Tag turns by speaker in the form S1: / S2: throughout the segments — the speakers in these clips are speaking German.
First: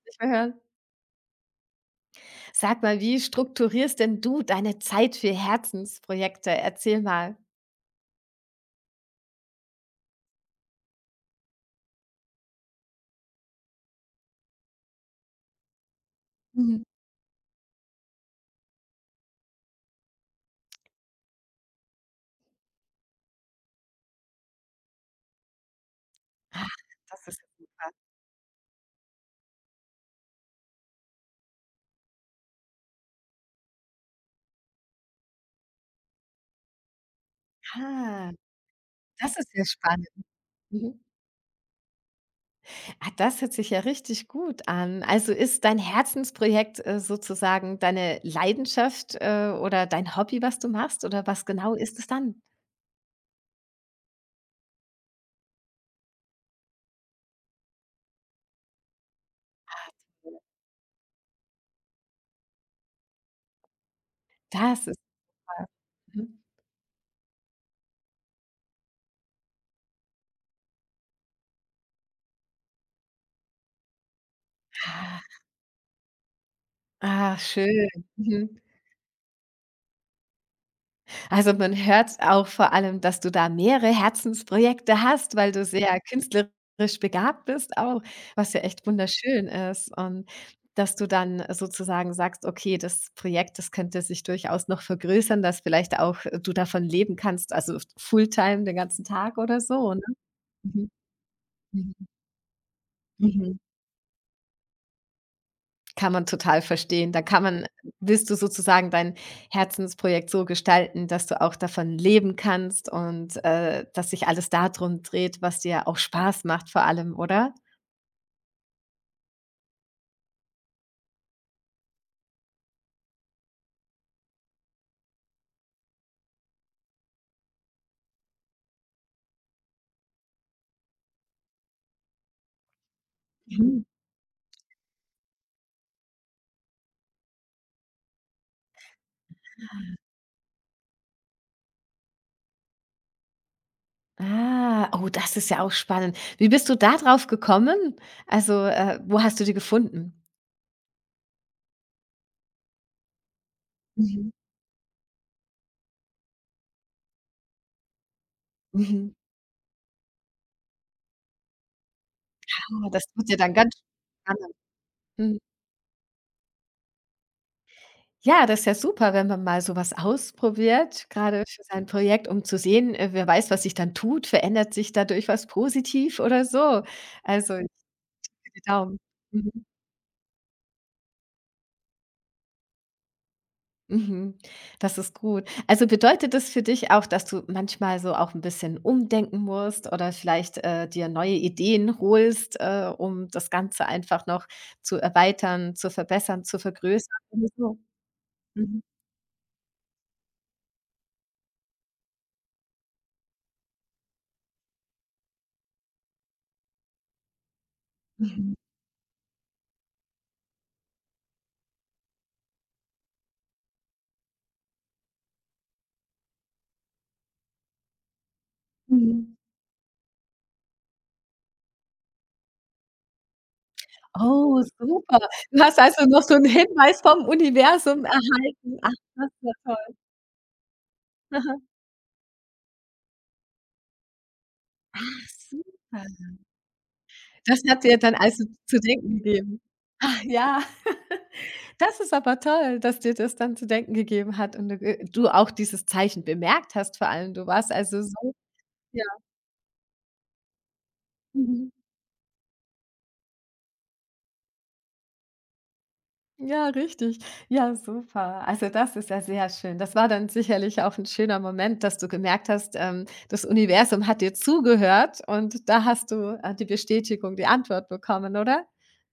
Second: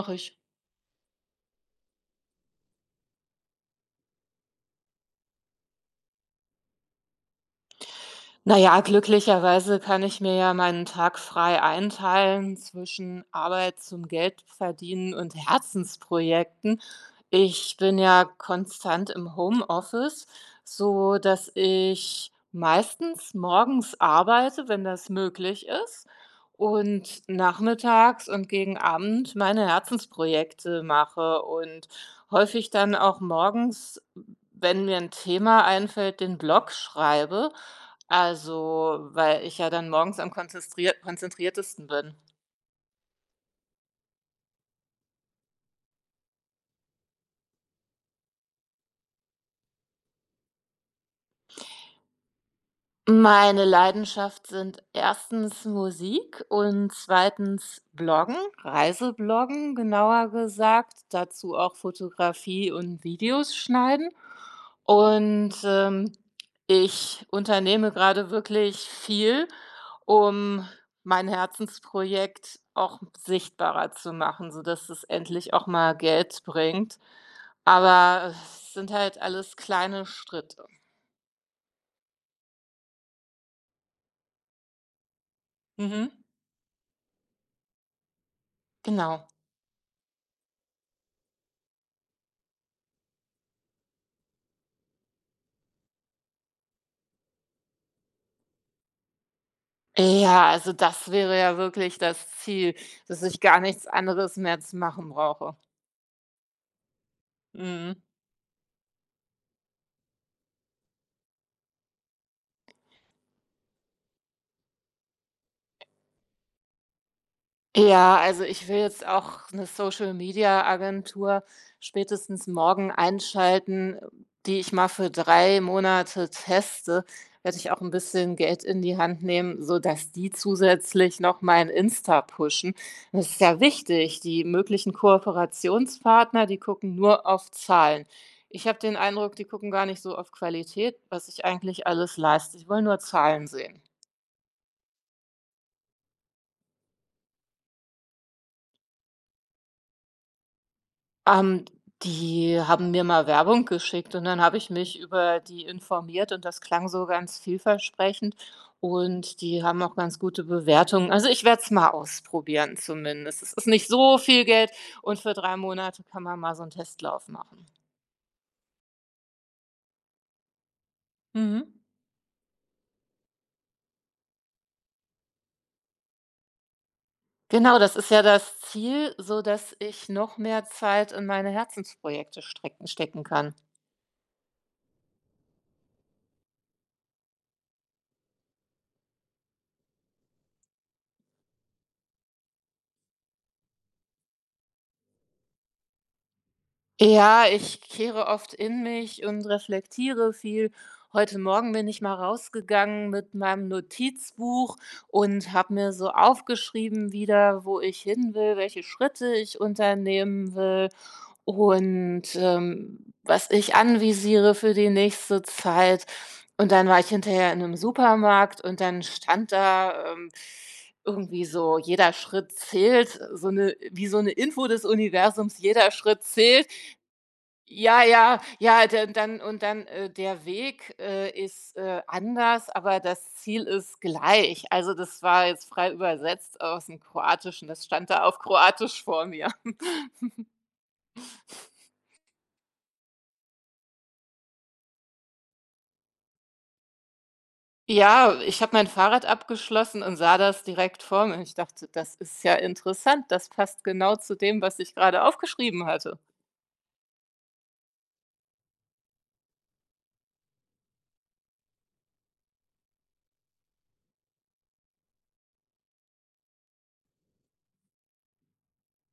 S1: Mache
S2: Nicht mehr
S1: ich.
S2: hören. Sag mal, wie strukturierst denn du deine Zeit für Herzensprojekte? Erzähl mal.
S1: Na ja, glücklicherweise kann ich mir ja meinen Tag frei einteilen zwischen Arbeit zum Geldverdienen und Herzensprojekten.
S2: Mhm.
S1: Ich bin ja konstant im Homeoffice, so dass ich meistens morgens arbeite, wenn das möglich ist, und
S2: Das ist ja super.
S1: nachmittags und gegen Abend meine Herzensprojekte mache und häufig dann auch morgens, wenn mir ein Thema einfällt, den Blog schreibe.
S2: Ah,
S1: Also,
S2: das
S1: weil
S2: ist
S1: ich
S2: ja
S1: ja dann
S2: spannend.
S1: morgens am konzentrier
S2: Mhm.
S1: konzentriertesten bin.
S2: Ah, das hört sich ja richtig gut an. Also ist dein Herzensprojekt, sozusagen deine Leidenschaft, oder dein Hobby, was du machst oder was genau ist es dann?
S1: Meine Leidenschaft sind erstens Musik und zweitens Bloggen, Reisebloggen
S2: Ah,
S1: genauer gesagt, dazu auch Fotografie und Videos schneiden.
S2: das ist
S1: Und,
S2: toll.
S1: ähm,
S2: Mhm.
S1: ich unternehme gerade wirklich viel, um mein Herzensprojekt auch sichtbarer zu machen, sodass es
S2: Ah,
S1: endlich auch mal Geld bringt.
S2: ah, schön.
S1: Aber
S2: Mhm.
S1: es sind halt alles kleine Schritte.
S2: Also man hört auch vor allem, dass du da mehrere Herzensprojekte hast, weil du sehr
S1: Mhm.
S2: künstlerisch begabt bist auch, was ja echt
S1: Genau.
S2: wunderschön ist. Und dass du dann sozusagen sagst, okay, das Projekt, das könnte sich durchaus noch vergrößern, dass vielleicht auch du davon leben kannst, also Fulltime den ganzen Tag oder so, ne?
S1: Ja, also
S2: Mhm.
S1: das wäre ja
S2: Mhm.
S1: wirklich das Ziel, dass ich gar
S2: Mhm.
S1: nichts anderes mehr zu machen brauche.
S2: Kann man total verstehen. Da kann man
S1: Mhm.
S2: willst du sozusagen dein Herzensprojekt so gestalten, dass du auch davon leben kannst und, dass sich alles darum dreht, was dir auch Spaß macht vor allem, oder?
S1: Ja, also ich will jetzt auch eine Social-Media-Agentur spätestens morgen einschalten, die ich mal für 3 Monate teste. Werde ich auch ein bisschen Geld in die Hand nehmen, so dass die zusätzlich noch mein Insta pushen. Das ist ja
S2: Mhm.
S1: wichtig. Die möglichen Kooperationspartner, die gucken nur auf Zahlen. Ich habe den Eindruck, die gucken gar nicht so auf Qualität, was ich eigentlich alles leiste. Ich will nur Zahlen sehen.
S2: Ah, oh, das ist ja auch spannend. Wie bist du da drauf gekommen? Also, wo hast du die gefunden?
S1: Ähm, Die haben mir mal Werbung geschickt und
S2: Mhm.
S1: dann habe ich mich über die informiert und das klang so ganz vielversprechend
S2: Mhm.
S1: und die haben auch ganz gute Bewertungen. Also, ich werde es mal ausprobieren
S2: Ah, das wird ja
S1: zumindest.
S2: dann
S1: Es ist
S2: ganz
S1: nicht so viel
S2: spannend.
S1: Geld und für
S2: Mhm.
S1: 3 Monate kann man mal so einen Testlauf machen.
S2: Ja, das ist ja super, wenn man mal so was ausprobiert, gerade für
S1: Mhm.
S2: sein Projekt, um zu sehen, wer weiß, was sich dann tut. Verändert sich dadurch was positiv oder so? Also, ich
S1: Genau, das
S2: drücke
S1: ist ja das
S2: die Daumen.
S1: Ziel, so
S2: Mhm.
S1: dass ich noch mehr Zeit in meine Herzensprojekte strecken stecken kann.
S2: Mhm. Das ist gut. Also, bedeutet das für dich auch, dass du manchmal so auch ein bisschen umdenken musst oder vielleicht, dir neue Ideen holst, um das Ganze einfach noch zu erweitern, zu verbessern, zu vergrößern
S1: Ja,
S2: oder so?
S1: ich kehre oft
S2: Mhm.
S1: in mich und reflektiere viel. Heute Morgen bin ich mal rausgegangen mit meinem Notizbuch und habe mir so aufgeschrieben wieder, wo ich hin
S2: Mhm.
S1: will, welche Schritte ich unternehmen will und was ich anvisiere für die nächste Zeit. Und dann war ich hinterher in einem Supermarkt und dann
S2: Mhm.
S1: stand da irgendwie so, jeder Schritt zählt, so eine, wie so eine
S2: Oh,
S1: Info des
S2: super.
S1: Universums,
S2: Du hast
S1: jeder
S2: also noch
S1: Schritt
S2: so 'n
S1: zählt.
S2: Hinweis vom
S1: Ja,
S2: Universum
S1: ja,
S2: erhalten.
S1: ja,
S2: Ach,
S1: dann
S2: das ist
S1: dann
S2: ja
S1: und dann,
S2: toll.
S1: äh, der Weg,
S2: Aha.
S1: ist, anders, aber das Ziel ist gleich. Also, das
S2: Ach,
S1: war jetzt frei
S2: super.
S1: übersetzt aus dem
S2: Das
S1: Kroatischen.
S2: hat
S1: Das
S2: dir
S1: stand
S2: dann
S1: da auf
S2: also zu
S1: Kroatisch
S2: denken
S1: vor mir.
S2: gegeben. Ach ja, das ist aber toll, dass dir das dann zu denken gegeben hat und du auch dieses Zeichen bemerkt hast vor allem. Du warst also so
S1: Ja, ich habe mein
S2: ja,
S1: Fahrrad abgeschlossen und sah das direkt vor mir. Ich
S2: mhm.
S1: dachte: „Das ist ja interessant. Das passt genau zu dem, was ich gerade aufgeschrieben hatte.“
S2: Ja, richtig. Ja, super. Also das ist ja sehr schön. Das war dann sicherlich auch ein schöner Moment, dass du gemerkt hast, das Universum hat dir zugehört und da hast du, die Bestätigung, die Antwort bekommen, oder?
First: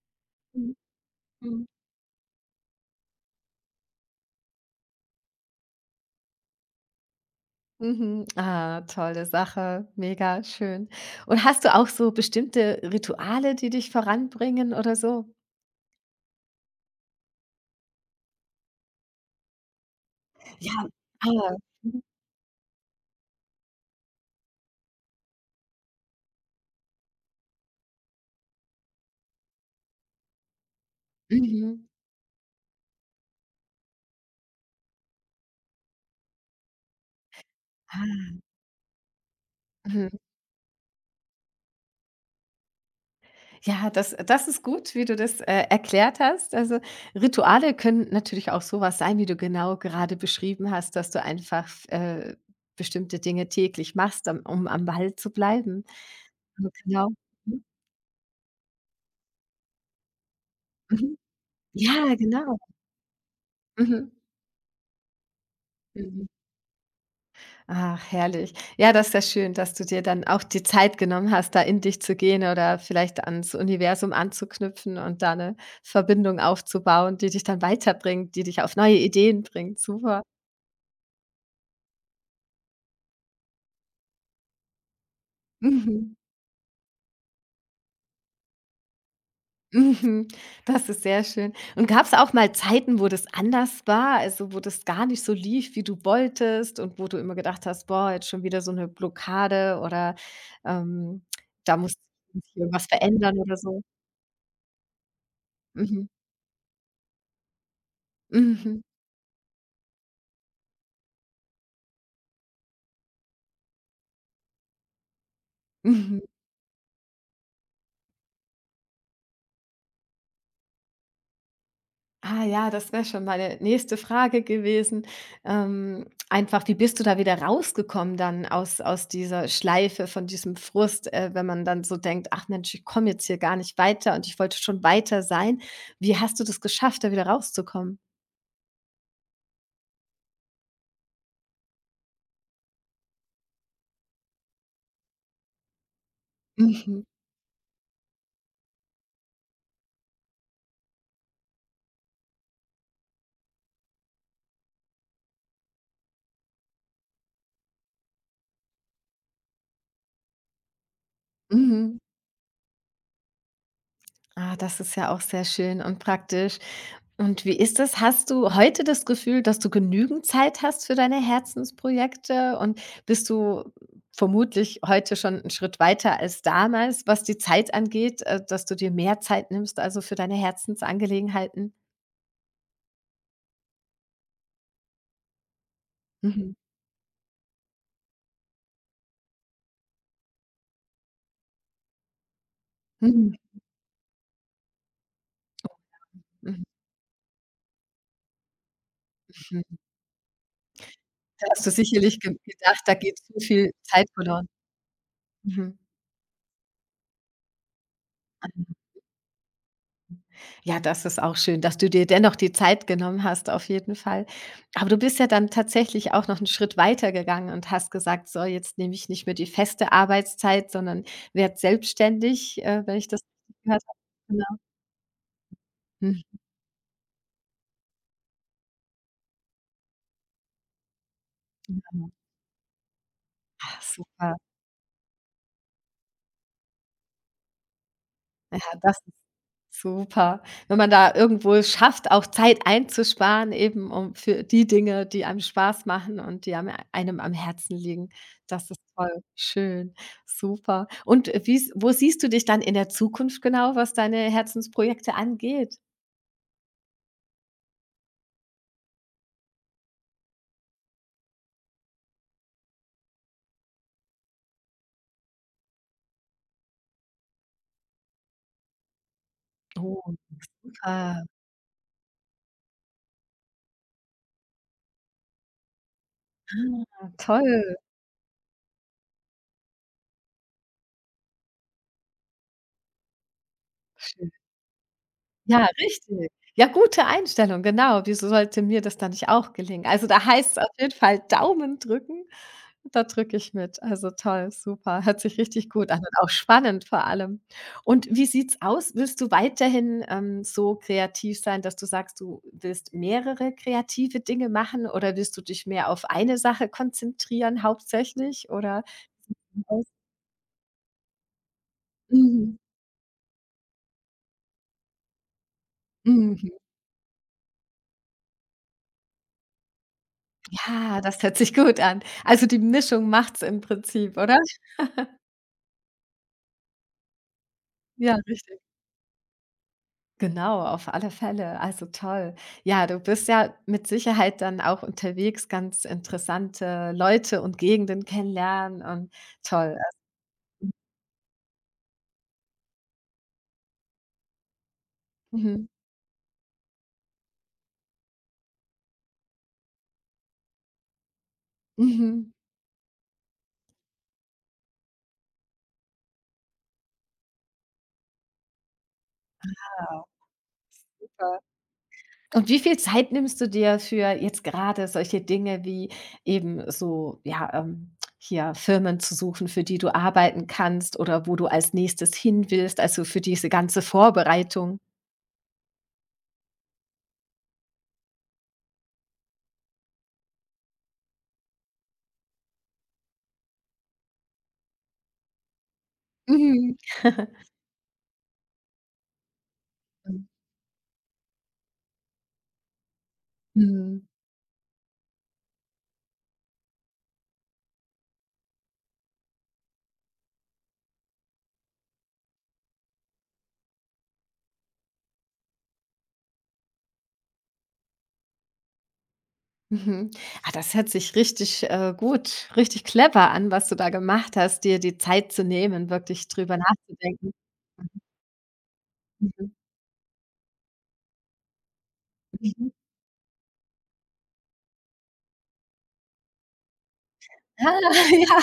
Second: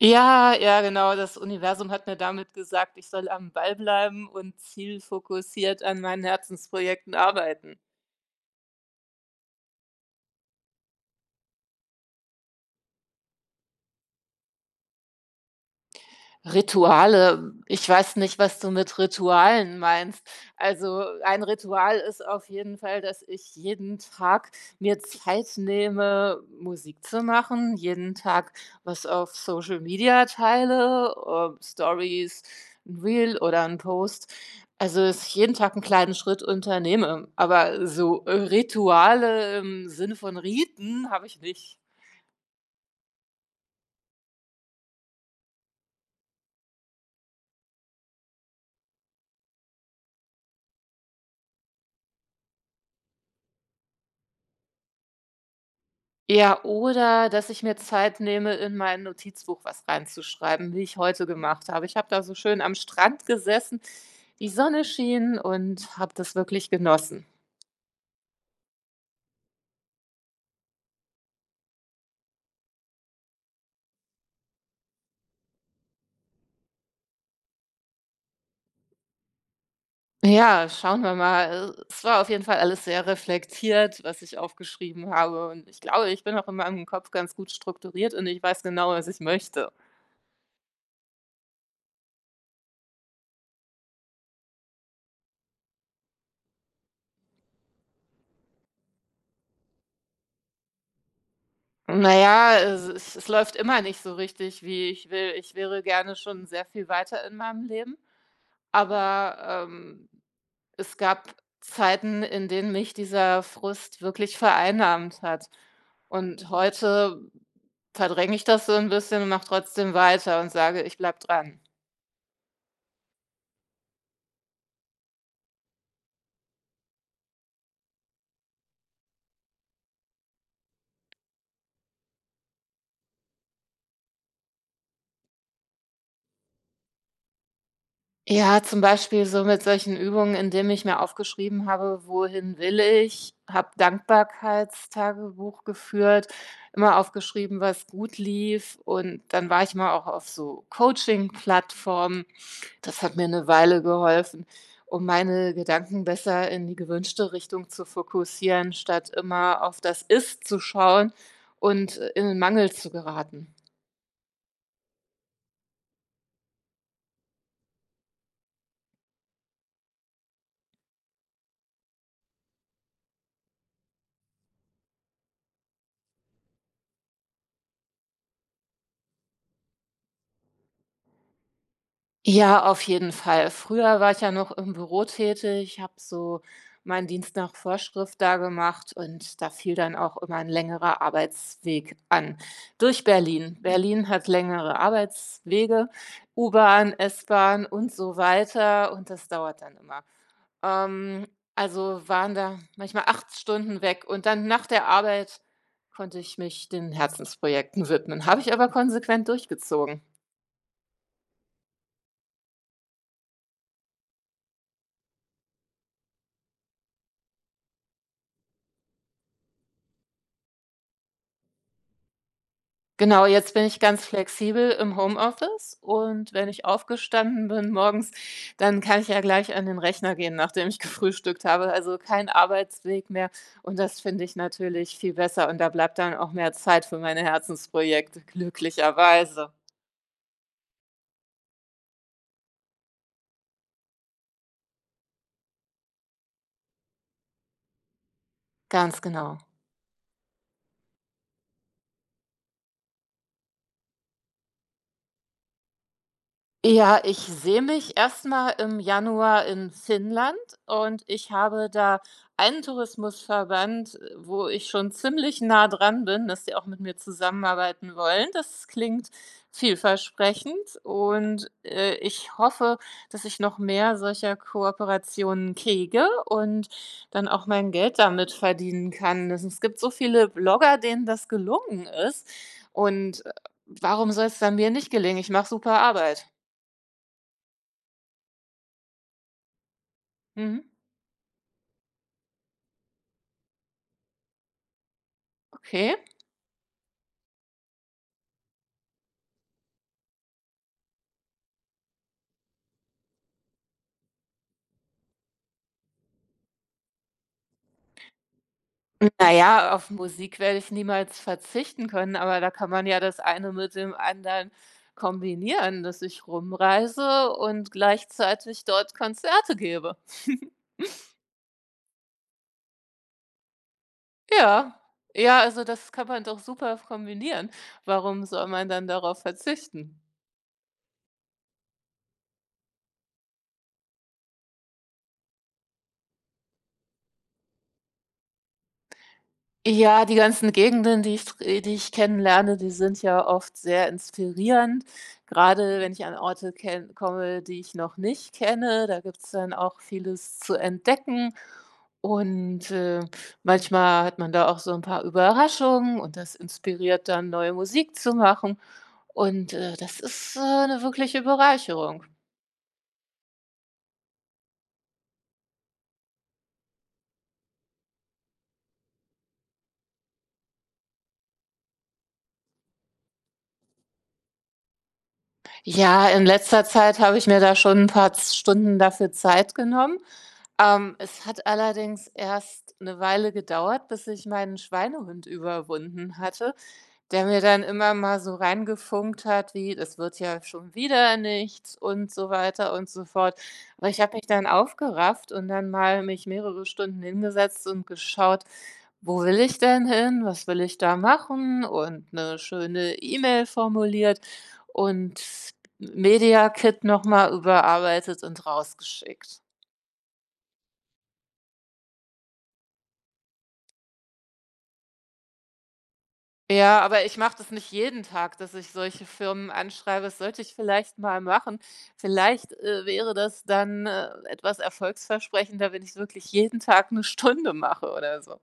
S1: Ja,
S2: Mhm.
S1: ja, genau. Das
S2: Mhm.
S1: Universum hat mir damit gesagt, ich soll am Ball bleiben und zielfokussiert an meinen Herzensprojekten arbeiten.
S2: Mhm. Ah, tolle Sache, mega schön. Und hast du auch so bestimmte Rituale, die dich voranbringen oder so?
S1: Rituale, ich weiß nicht, was du mit Ritualen meinst.
S2: Ja,
S1: Also ein
S2: ah,
S1: Ritual
S2: mhm.
S1: ist auf jeden Fall, dass ich jeden Tag mir Zeit nehme, Musik zu machen, jeden Tag was auf Social Media teile,
S2: Mhm.
S1: Stories, ein Reel oder ein Post. Also, dass ich jeden Tag einen kleinen Schritt unternehme, aber so
S2: Ah,
S1: Rituale im
S2: mhm.
S1: Sinne von Riten habe ich nicht.
S2: Ja, das ist gut, wie du das, erklärt hast. Also, Rituale können natürlich auch sowas sein, wie du genau gerade beschrieben hast, dass du einfach bestimmte Dinge täglich machst, am Ball zu bleiben.
S1: Ja,
S2: Also, genau.
S1: oder dass ich
S2: Mhm,
S1: mir Zeit nehme, in mein Notizbuch was reinzuschreiben, wie ich
S2: mhm.
S1: heute gemacht habe. Ich habe
S2: Ja,
S1: da so
S2: genau.
S1: schön am Strand gesessen,
S2: Mhm,
S1: die Sonne schien und habe
S2: mhm.
S1: das wirklich genossen.
S2: Ach, herrlich. Ja, das ist ja schön, dass du dir dann auch die Zeit genommen hast, da in dich zu gehen oder vielleicht ans Universum anzuknüpfen und da eine Verbindung aufzubauen, die dich dann weiterbringt, die dich auf neue Ideen bringt. Super.
S1: Ja, schauen wir mal. Es war auf jeden Fall alles sehr reflektiert, was ich aufgeschrieben habe. Und ich glaube,
S2: Mhm.
S1: ich bin auch in meinem Kopf ganz gut strukturiert und ich weiß genau, was ich möchte.
S2: Mhm, das ist sehr schön. Und gab es auch mal Zeiten, wo das anders war, also, wo das gar nicht so lief, wie du wolltest und wo du immer gedacht hast: „Boah, jetzt schon wieder so eine Blockade“ oder, ähm, „da muss ich
S1: Naja, es,
S2: irgendwas
S1: es es
S2: verändern“
S1: läuft
S2: oder
S1: immer
S2: so?
S1: nicht so richtig, wie ich will. Ich wäre
S2: Mhm.
S1: gerne schon sehr viel weiter in meinem Leben.
S2: Mhm.
S1: Aber es gab Zeiten, in denen mich dieser Frust wirklich vereinnahmt hat.
S2: Mhm.
S1: Und heute verdränge ich das so ein bisschen und mache trotzdem weiter und sage: „Ich bleib dran.“
S2: Ah ja, das wäre schon meine nächste Frage gewesen. Einfach, wie bist du da wieder rausgekommen dann aus dieser Schleife von diesem Frust, wenn man dann so denkt: „Ach Mensch, ich komme jetzt hier gar nicht weiter und ich wollte schon weiter sein.“ Wie hast du das geschafft, da wieder rauszukommen?
S1: Ja, zum Beispiel so mit solchen Übungen, indem ich mir aufgeschrieben habe, wohin will ich, habe Dankbarkeitstagebuch geführt, immer
S2: Mhm,
S1: aufgeschrieben, was gut lief und dann war ich mal auch auf so Coaching-Plattformen. Das hat mir eine Weile geholfen, um meine Gedanken besser in die gewünschte Richtung zu fokussieren, statt immer auf das Ist zu schauen
S2: mhm.
S1: und, in den Mangel zu geraten.
S2: Ah, das ist ja auch sehr schön und praktisch. Und wie ist das? Hast du heute das Gefühl, dass du genügend Zeit hast für deine Herzensprojekte? Und bist du vermutlich heute schon 'n Schritt weiter als damals, was die Zeit angeht, dass du dir mehr Zeit nimmst, also, für deine Herzensangelegenheiten?
S1: Ja, auf jeden Fall. Früher war ich ja noch im Büro tätig, habe so
S2: Mhm.
S1: meinen Dienst nach Vorschrift da gemacht und da fiel dann auch immer ein längerer Arbeitsweg an durch
S2: Mhm.
S1: Berlin. Berlin hat längere Arbeitswege,
S2: Mhm.
S1: U-Bahn, S-Bahn und so weiter und das dauert
S2: Mhm.
S1: dann immer. Ähm,
S2: Da hast du
S1: also,
S2: sicherlich ge
S1: waren da
S2: gedacht, da
S1: manchmal
S2: geht
S1: 8
S2: so viel
S1: Stunden weg
S2: Zeit
S1: und
S2: verloren.
S1: dann nach der Arbeit
S2: Mhm.
S1: konnte ich mich den Herzensprojekten widmen, habe ich
S2: Ah.
S1: aber konsequent durchgezogen.
S2: Ja, das ist auch schön, dass du dir dennoch die Zeit genommen hast, auf jeden Fall. Aber du bist ja dann tatsächlich auch noch einen Schritt weitergegangen und hast gesagt: „So, jetzt nehme ich nicht mehr die feste Arbeitszeit, sondern werde selbstständig“, wenn ich das
S1: Genau, jetzt
S2: richtig
S1: bin ich
S2: gehört habe.
S1: ganz
S2: Genau.
S1: flexibel im Homeoffice
S2: Mhm.
S1: und wenn ich aufgestanden bin morgens, dann kann ich ja gleich an den Rechner gehen, nachdem ich gefrühstückt habe. Also kein Arbeitsweg mehr und
S2: Ach
S1: das finde ich
S2: super.
S1: natürlich viel besser und da bleibt dann auch mehr Zeit für meine Herzensprojekte,
S2: Ja, das
S1: glücklicherweise.
S2: Super. Wenn man da irgendwo es schafft, auch Zeit einzusparen, eben um für die Dinge, die einem Spaß machen und die am einem am Herzen liegen. Das ist
S1: Ganz
S2: toll,
S1: genau.
S2: schön, super. Und wie s wo siehst du dich dann in der Zukunft genau, was deine Herzensprojekte angeht?
S1: Ja, ich sehe mich erstmal im Januar in Finnland und ich habe da einen Tourismusverband, wo ich schon ziemlich nah dran bin, dass die auch mit mir zusammenarbeiten wollen. Das klingt
S2: Oh, super.
S1: vielversprechend
S2: Ah,
S1: und, ich hoffe, dass ich noch mehr solcher Kooperationen kriege und dann auch
S2: toll,
S1: mein Geld damit verdienen kann. Das es gibt so viele Blogger, denen das gelungen ist und, warum soll
S2: schön.
S1: es dann mir nicht gelingen? Ich mache
S2: Ja,
S1: super Arbeit.
S2: richtig. Ja, gute Einstellung, genau. Wieso sollte mir das dann nicht auch gelingen? Also, da heißt es
S1: Mhm.
S2: auf jeden Fall Daumen drücken. Da drücke ich mit. Also toll, super. Hört sich richtig gut
S1: Okay.
S2: an und auch spannend vor allem. Und wie sieht's aus? Willst du weiterhin, so kreativ sein, dass du sagst, du willst mehrere kreative Dinge machen oder willst du dich mehr auf eine Sache konzentrieren hauptsächlich oder
S1: Na ja, auf Musik werde ich niemals verzichten können, aber da
S2: mhm,
S1: kann man ja das eine mit dem anderen kombinieren, dass ich
S2: mhm.
S1: rumreise und gleichzeitig dort Konzerte gebe.
S2: Ja, das hört sich gut an. Also die Mischung macht's im Prinzip, oder?
S1: Ja. Ja, also das kann man doch super kombinieren.
S2: Ja,
S1: Warum soll
S2: richtig.
S1: man dann darauf verzichten?
S2: Genau, auf alle Fälle. Also toll. Ja, du bist ja mit Sicherheit dann auch unterwegs, ganz interessante Leute und Gegenden kennenlernen und toll.
S1: Ja, die ganzen Gegenden, die ich kennenlerne, die sind ja oft sehr inspirierend.
S2: Mhm.
S1: Gerade wenn ich an Orte ken komme, die ich noch nicht kenne, da gibt's dann auch vieles zu entdecken.
S2: Mhm.
S1: Und, manchmal hat man da auch so ein paar Überraschungen und das inspiriert dann, neue Musik zu machen. Und, äh, das
S2: Ah,
S1: ist, äh, 'ne wirkliche
S2: super.
S1: Bereicherung.
S2: Und wie viel Zeit nimmst du dir für jetzt gerade solche Dinge wie eben so, ja, hier Firmen zu suchen, für die du arbeiten kannst oder wo du als nächstes hin willst, also für diese ganze Vorbereitung?
S1: Ja, in letzter Zeit habe ich mir da schon ein paar Z Stunden dafür Zeit genommen. Es hat allerdings erst eine Weile gedauert, bis ich meinen Schweinehund überwunden hatte,
S2: Mhm.
S1: der mir dann immer mal so reingefunkt hat wie: „Das wird ja schon wieder nichts“ und so weiter und so fort. Aber ich
S2: Mhm.
S1: habe mich dann aufgerafft und dann mal mich mehrere Stunden hingesetzt und geschaut: „Wo will ich denn hin? Was will ich da machen?“ Und eine schöne E-Mail formuliert und Media Kit noch mal überarbeitet und rausgeschickt.
S2: Mhm. Ah, das hört sich richtig, gut richtig clever an, was du da gemacht hast, dir die Zeit zu nehmen, wirklich drüber
S1: Ja, aber ich
S2: nachzudenken.
S1: mache das nicht jeden Tag, dass ich solche
S2: Mhm,
S1: Firmen anschreibe. Das sollte ich vielleicht mal machen. Vielleicht,
S2: mhm.
S1: äh, wäre das dann, etwas erfolgsversprechender, wenn ich wirklich jeden Tag 1 Stunde
S2: Ah,
S1: mache oder
S2: ja.
S1: so.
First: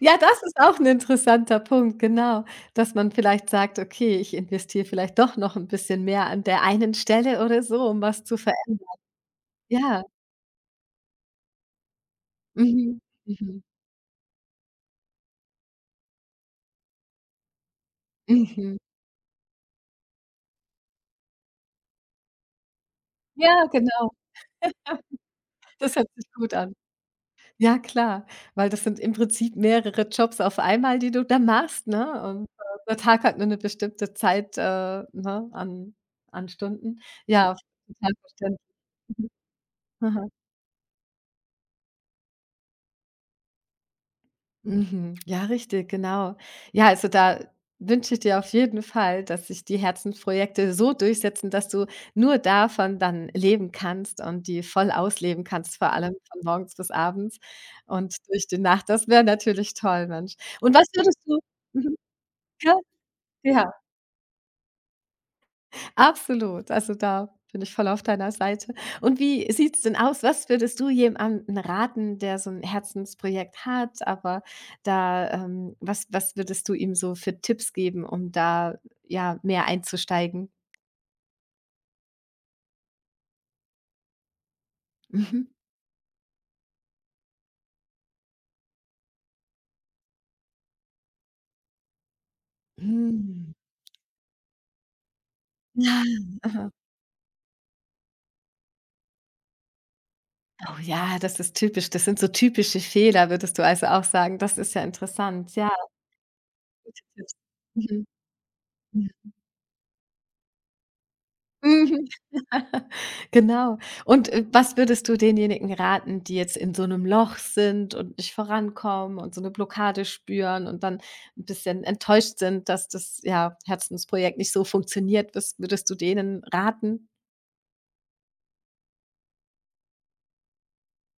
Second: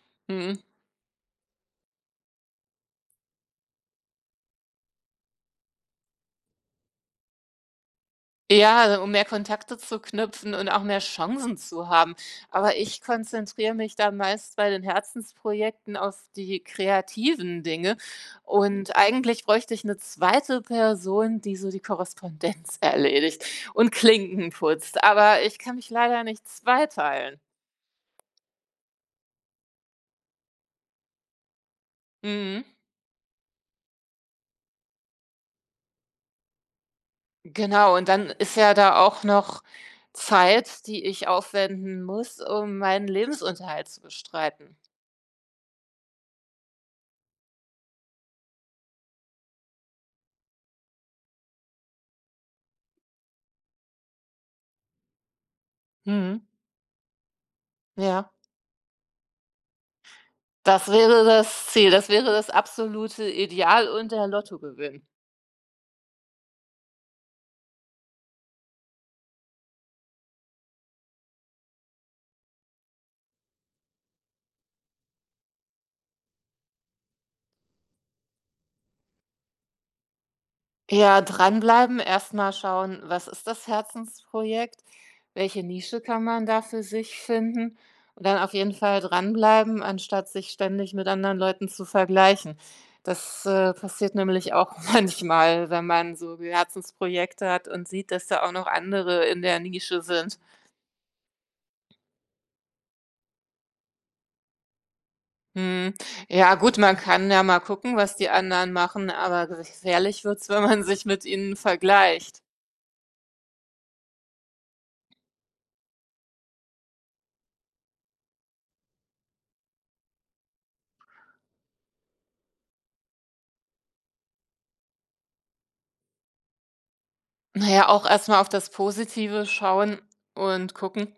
S2: Ja, das ist
S1: Mhm.
S2: auch ein interessanter Punkt, genau, dass man vielleicht sagt: „Okay, ich investiere vielleicht doch noch ein bisschen mehr an der einen Stelle oder so, um was zu
S1: Ja,
S2: verändern.“
S1: also, um mehr Kontakte zu
S2: Ja.
S1: knüpfen und auch mehr Chancen zu haben. Aber
S2: Mhm.
S1: ich
S2: Mhm.
S1: konzentriere mich dann meist bei den Herzensprojekten auf die kreativen Dinge.
S2: Mhm.
S1: Und eigentlich bräuchte ich eine zweite Person, die so die Korrespondenz erledigt
S2: Ja,
S1: und
S2: genau.
S1: Klinken putzt. Aber ich kann mich
S2: Das hört
S1: leider
S2: sich
S1: nicht
S2: gut an.
S1: zweiteilen.
S2: Ja klar, weil das sind im Prinzip mehrere Jobs auf einmal, die du da machst, ne? Und,
S1: Mhm.
S2: der Tag hat nur eine bestimmte Zeit, ne, an Stunden. Ja,
S1: Genau, und
S2: total
S1: dann ist
S2: verständlich.
S1: ja da auch noch
S2: Aha.
S1: Zeit, die ich aufwenden muss, um meinen Lebensunterhalt zu bestreiten.
S2: Mhm. Ja, richtig, genau. Ja, also, da wünsche ich dir auf jeden Fall, dass sich die Herzensprojekte so durchsetzen, dass du nur davon dann leben kannst und die voll ausleben kannst, vor allem von
S1: Mhm.
S2: morgens bis abends und
S1: Ja.
S2: durch die Nacht. Das wäre natürlich toll, Mensch. Und was
S1: Das
S2: würdest
S1: wäre
S2: du
S1: das Ziel,
S2: mhm.
S1: das wäre das
S2: Ja?
S1: absolute
S2: Ja,
S1: Ideal und der Lottogewinn.
S2: absolut. Also, da bin ich voll auf deiner Seite. Und wie sieht's denn aus? Was würdest du jemandem raten, der so ein Herzensprojekt hat, aber da, was würdest du ihm so für Tipps geben, um da, ja, mehr einzusteigen?
S1: Ja, dranbleiben, erst mal schauen, was ist das Herzensprojekt?
S2: Mhm.
S1: Welche Nische kann man da für sich finden? Und dann auf jeden Fall dranbleiben, anstatt sich ständig mit anderen Leuten zu vergleichen. Das,
S2: Hm.
S1: äh, passiert nämlich auch manchmal, wenn
S2: Ja,
S1: man so
S2: aha.
S1: Herzensprojekte hat und sieht, dass da auch noch andere in der Nische sind.
S2: Oh ja, das ist typisch. Das sind so typische Fehler, würdest du also auch sagen. Das ist ja interessant. Ja.
S1: Mhm. Ja gut, man kann ja mal gucken,
S2: Mhm.
S1: was die anderen machen, aber gefährlich wird's, wenn man sich mit ihnen
S2: Mhm.
S1: vergleicht.
S2: Genau. Und, was würdest du denjenigen raten, die jetzt in so einem Loch sind und nicht vorankommen und so eine Blockade spüren und dann ein bisschen enttäuscht sind, dass das, ja, Herzensprojekt nicht so funktioniert? Was würdest du denen raten?
S1: Na ja, auch erst mal auf das Positive schauen und gucken,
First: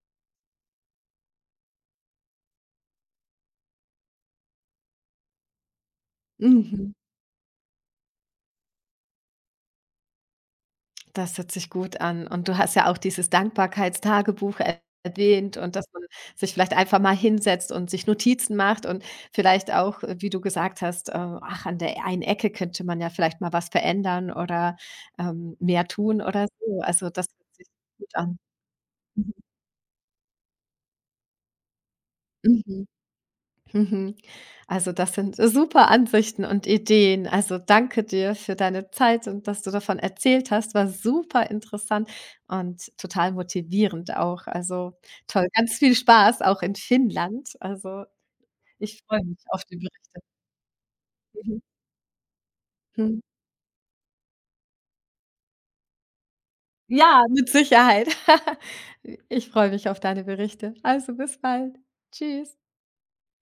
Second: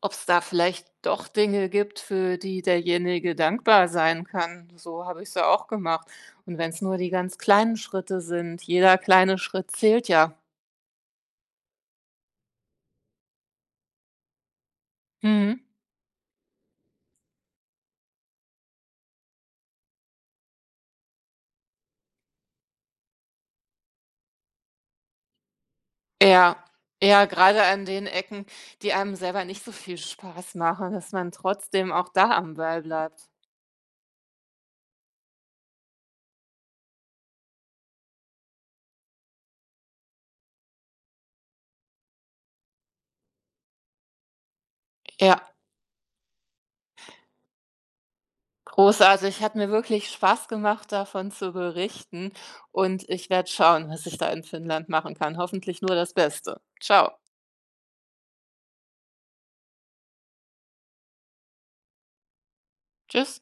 S1: ob's da vielleicht doch Dinge gibt, für die derjenige dankbar sein kann. So habe ich's ja auch gemacht. Und wenn's
S2: Mhm.
S1: nur die ganz kleinen Schritte sind, jeder kleine Schritt zählt ja.
S2: Das hört sich gut an. Und du hast ja auch dieses Dankbarkeitstagebuch er erwähnt
S1: Mhm.
S2: und dass man sich vielleicht einfach mal hinsetzt und sich Notizen macht und vielleicht auch, wie du gesagt hast, ach, an der einen Ecke könnte man ja vielleicht mal was verändern oder, mehr tun oder
S1: Ja,
S2: so. Also,
S1: ja,
S2: das hört
S1: gerade
S2: sich
S1: an den
S2: gut an.
S1: Ecken, die einem
S2: Mhm.
S1: selber nicht so viel Spaß machen, dass man trotzdem auch da am Ball
S2: Mhm.
S1: bleibt.
S2: Mhm. Also, das sind super Ansichten und Ideen. Also, danke dir für deine Zeit und dass du davon erzählt hast. War super interessant und total motivierend auch. Also,
S1: Ja,
S2: toll. Ganz viel Spaß auch in Finnland. Also, ich freue mich
S1: großartig. Hat
S2: auf
S1: mir
S2: die
S1: wirklich
S2: Berichte.
S1: Spaß gemacht, davon zu
S2: Mhm.
S1: berichten. Und
S2: Mhm.
S1: ich werde schauen, was ich da in Finnland machen kann. Hoffentlich nur das Beste. Ciao,
S2: Ja, mit Sicherheit. Ich freue mich auf deine Berichte. Also, bis bald. Tschüss.
S1: Tschüss.